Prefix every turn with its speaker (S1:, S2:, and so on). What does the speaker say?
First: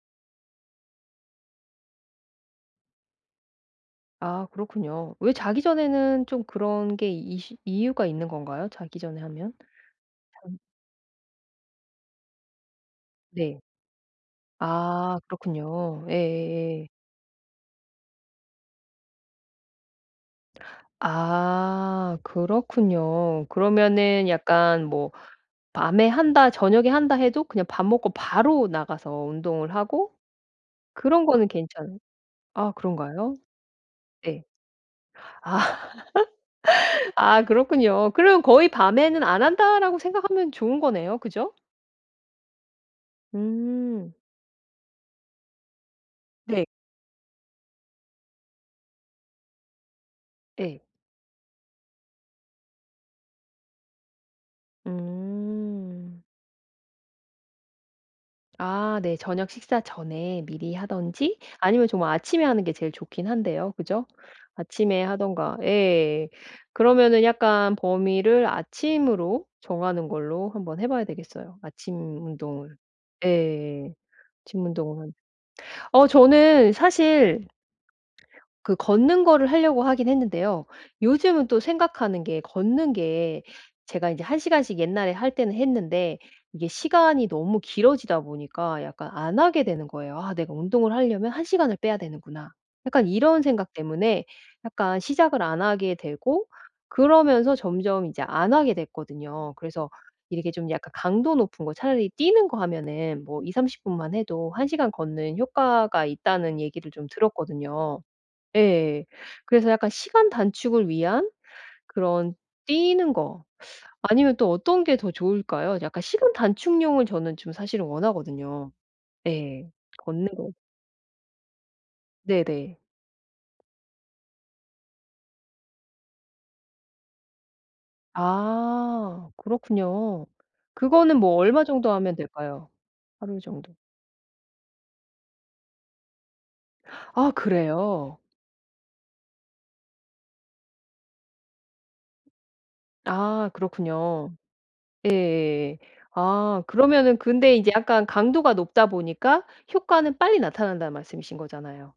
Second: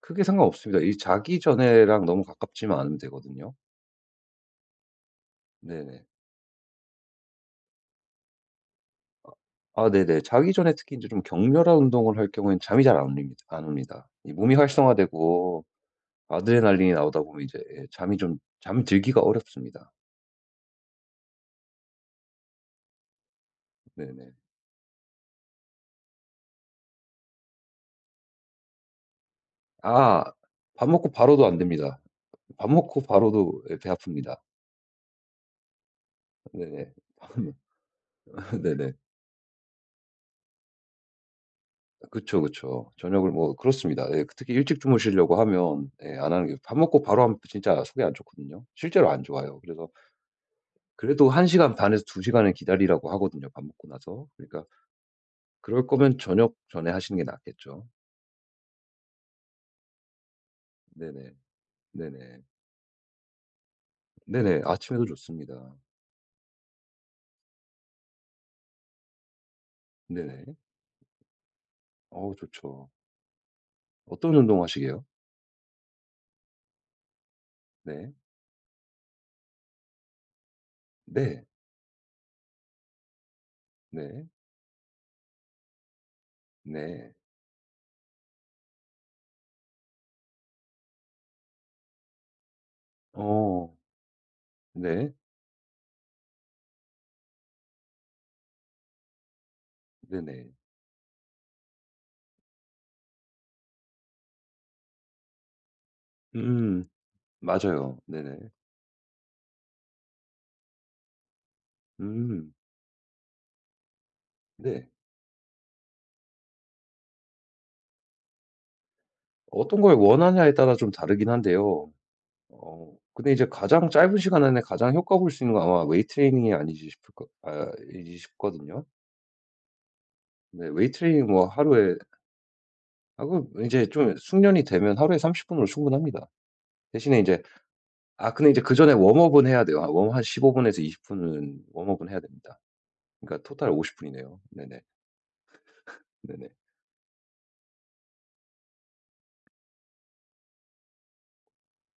S1: 크게 상관 없습니다. 이 자기 전에랑 너무 가깝지만 않으면 되거든요.
S2: 아 그렇군요. 왜 자기
S1: 네네.
S2: 전에는 좀 그런 게 이시 이유가 있는 건가요? 자기 전에
S1: 아.
S2: 하면?
S1: 아 네네. 자기
S2: 잠
S1: 전에 특히 이제 좀 격렬한 운동을 할 경우엔 잠이 잘 안 올립니
S2: 네.
S1: 안 옵니다. 이 몸이
S2: 아.
S1: 활성화되고
S2: 그렇군요. 예예예.
S1: 아드레날린이 나오다 보면 이제 예 잠이 좀 잠들기가 어렵습니다.
S2: 아. 그렇군요. 그러면은
S1: 네네.
S2: 약간 뭐 밤에 한다 저녁에 한다 해도 그냥 밥 먹고 바로 나가서 운동을 하고
S1: 아. 밥 먹고
S2: 그런
S1: 바로도
S2: 거는
S1: 안 됩니다.
S2: 괜찮은
S1: 밥
S2: 아
S1: 먹고
S2: 그런가요?
S1: 바로도 예 배 아픕니다.
S2: 예.
S1: 네.
S2: 아 그렇군요. 그럼 거의
S1: 네네.
S2: 밤에는 안 한다라고 생각하면 좋은 거네요. 그죠?
S1: 그쵸, 그쵸. 저녁을 뭐 그렇습니다.
S2: 음.
S1: 예 특히 일찍 주무시려고 하면 예 안 하는 게
S2: 네.
S1: 밥 먹고 바로 하면 진짜 속이 안 좋거든요. 실제로 안 좋아요. 그래서
S2: 예.
S1: 그래도 1 시간 반에서 2 시간을 기다리라고 하거든요 밥 먹고 나서. 그러니까 그럴 거면
S2: 음.
S1: 저녁 전에 하시는 게 낫겠죠.
S2: 아 네. 저녁 식사 전에 미리
S1: 네네.
S2: 하든지 아니면 정말 아침에
S1: 네네.
S2: 하는 게 제일 좋긴 한데요. 그죠?
S1: 네네.
S2: 아침에
S1: 아침에도 좋습니다.
S2: 하든가 예. 그러면은 약간 범위를 아침으로 정하는 걸로
S1: 네네.
S2: 한번 해 봐야 되겠어요 아침
S1: 어우
S2: 운동을.
S1: 좋죠.
S2: 예.
S1: 어떤 운동
S2: 아침
S1: 하시게요?
S2: 운동은. 어 저는 사실
S1: 네.
S2: 그 걷는 거를 하려고 하긴 했는데요.
S1: 네.
S2: 요즘은 또 생각하는 게 걷는 게 제가 이제
S1: 네.
S2: 1 시간씩 옛날에 할 때는 했는데 이게
S1: 네.
S2: 시간이 너무 길어지다 보니까 약간 안 하게 되는 거예요. '아 내가 운동을 하려면 1 시간을 빼야 되는구나.' 약간 이런
S1: 어.
S2: 생각 때문에 약간
S1: 네.
S2: 시작을 안 하게 되고 그러면서 점점 이제 안 하게 됐거든요. 그래서 이렇게
S1: 네네.
S2: 좀 약간 강도 높은 거 차라리 '뛰는 거 하면은 뭐 20-30 분만 해도 1 시간 걷는 효과가 있다.'는
S1: 음.
S2: 얘기를 좀
S1: 맞아요.
S2: 들었거든요.
S1: 네네.
S2: 예. 그래서 약간 시간 단축을 위한 그런
S1: 음.
S2: 뛰는 거 아니면 또 어떤
S1: 네.
S2: 게 더 좋을까요? 약간 시간 단축용을 저는 좀 사실은 원하거든요. 예.
S1: 어떤 걸
S2: 걷는 거
S1: 원하냐에 따라 좀 다르긴 한데요.
S2: 네네.
S1: 어 근데 이제 가장 짧은 시간 안에 가장 효과 볼 수 있는 건 아마 웨이트 트레이닝이 아니지 싶을 거 아이지 싶거든요?
S2: 아. 그렇군요.
S1: 네 웨이트
S2: 그거는
S1: 트레이닝이
S2: 뭐
S1: 뭐
S2: 얼마 정도
S1: 하루에
S2: 하면 될까요?
S1: 아
S2: 하루
S1: 그
S2: 정도?
S1: 이제 좀 숙련이 되면 하루에 30 분으로 충분합니다. 대신에
S2: 아.
S1: 이제
S2: 그래요?
S1: 아 근데 이제 그 전에 웜업은 해야 돼요. 아 웜업 한 15 분에서 20 분은 웜업은 해야 됩니다. 그러니까
S2: 아.
S1: 토탈 50
S2: 그렇군요.
S1: 분이네요. 네네.
S2: 예.
S1: 네네.
S2: 아 그러면은 근데 이제 약간 강도가 높다 보니까 효과는 빨리 나타난다는 말씀이신 거잖아요.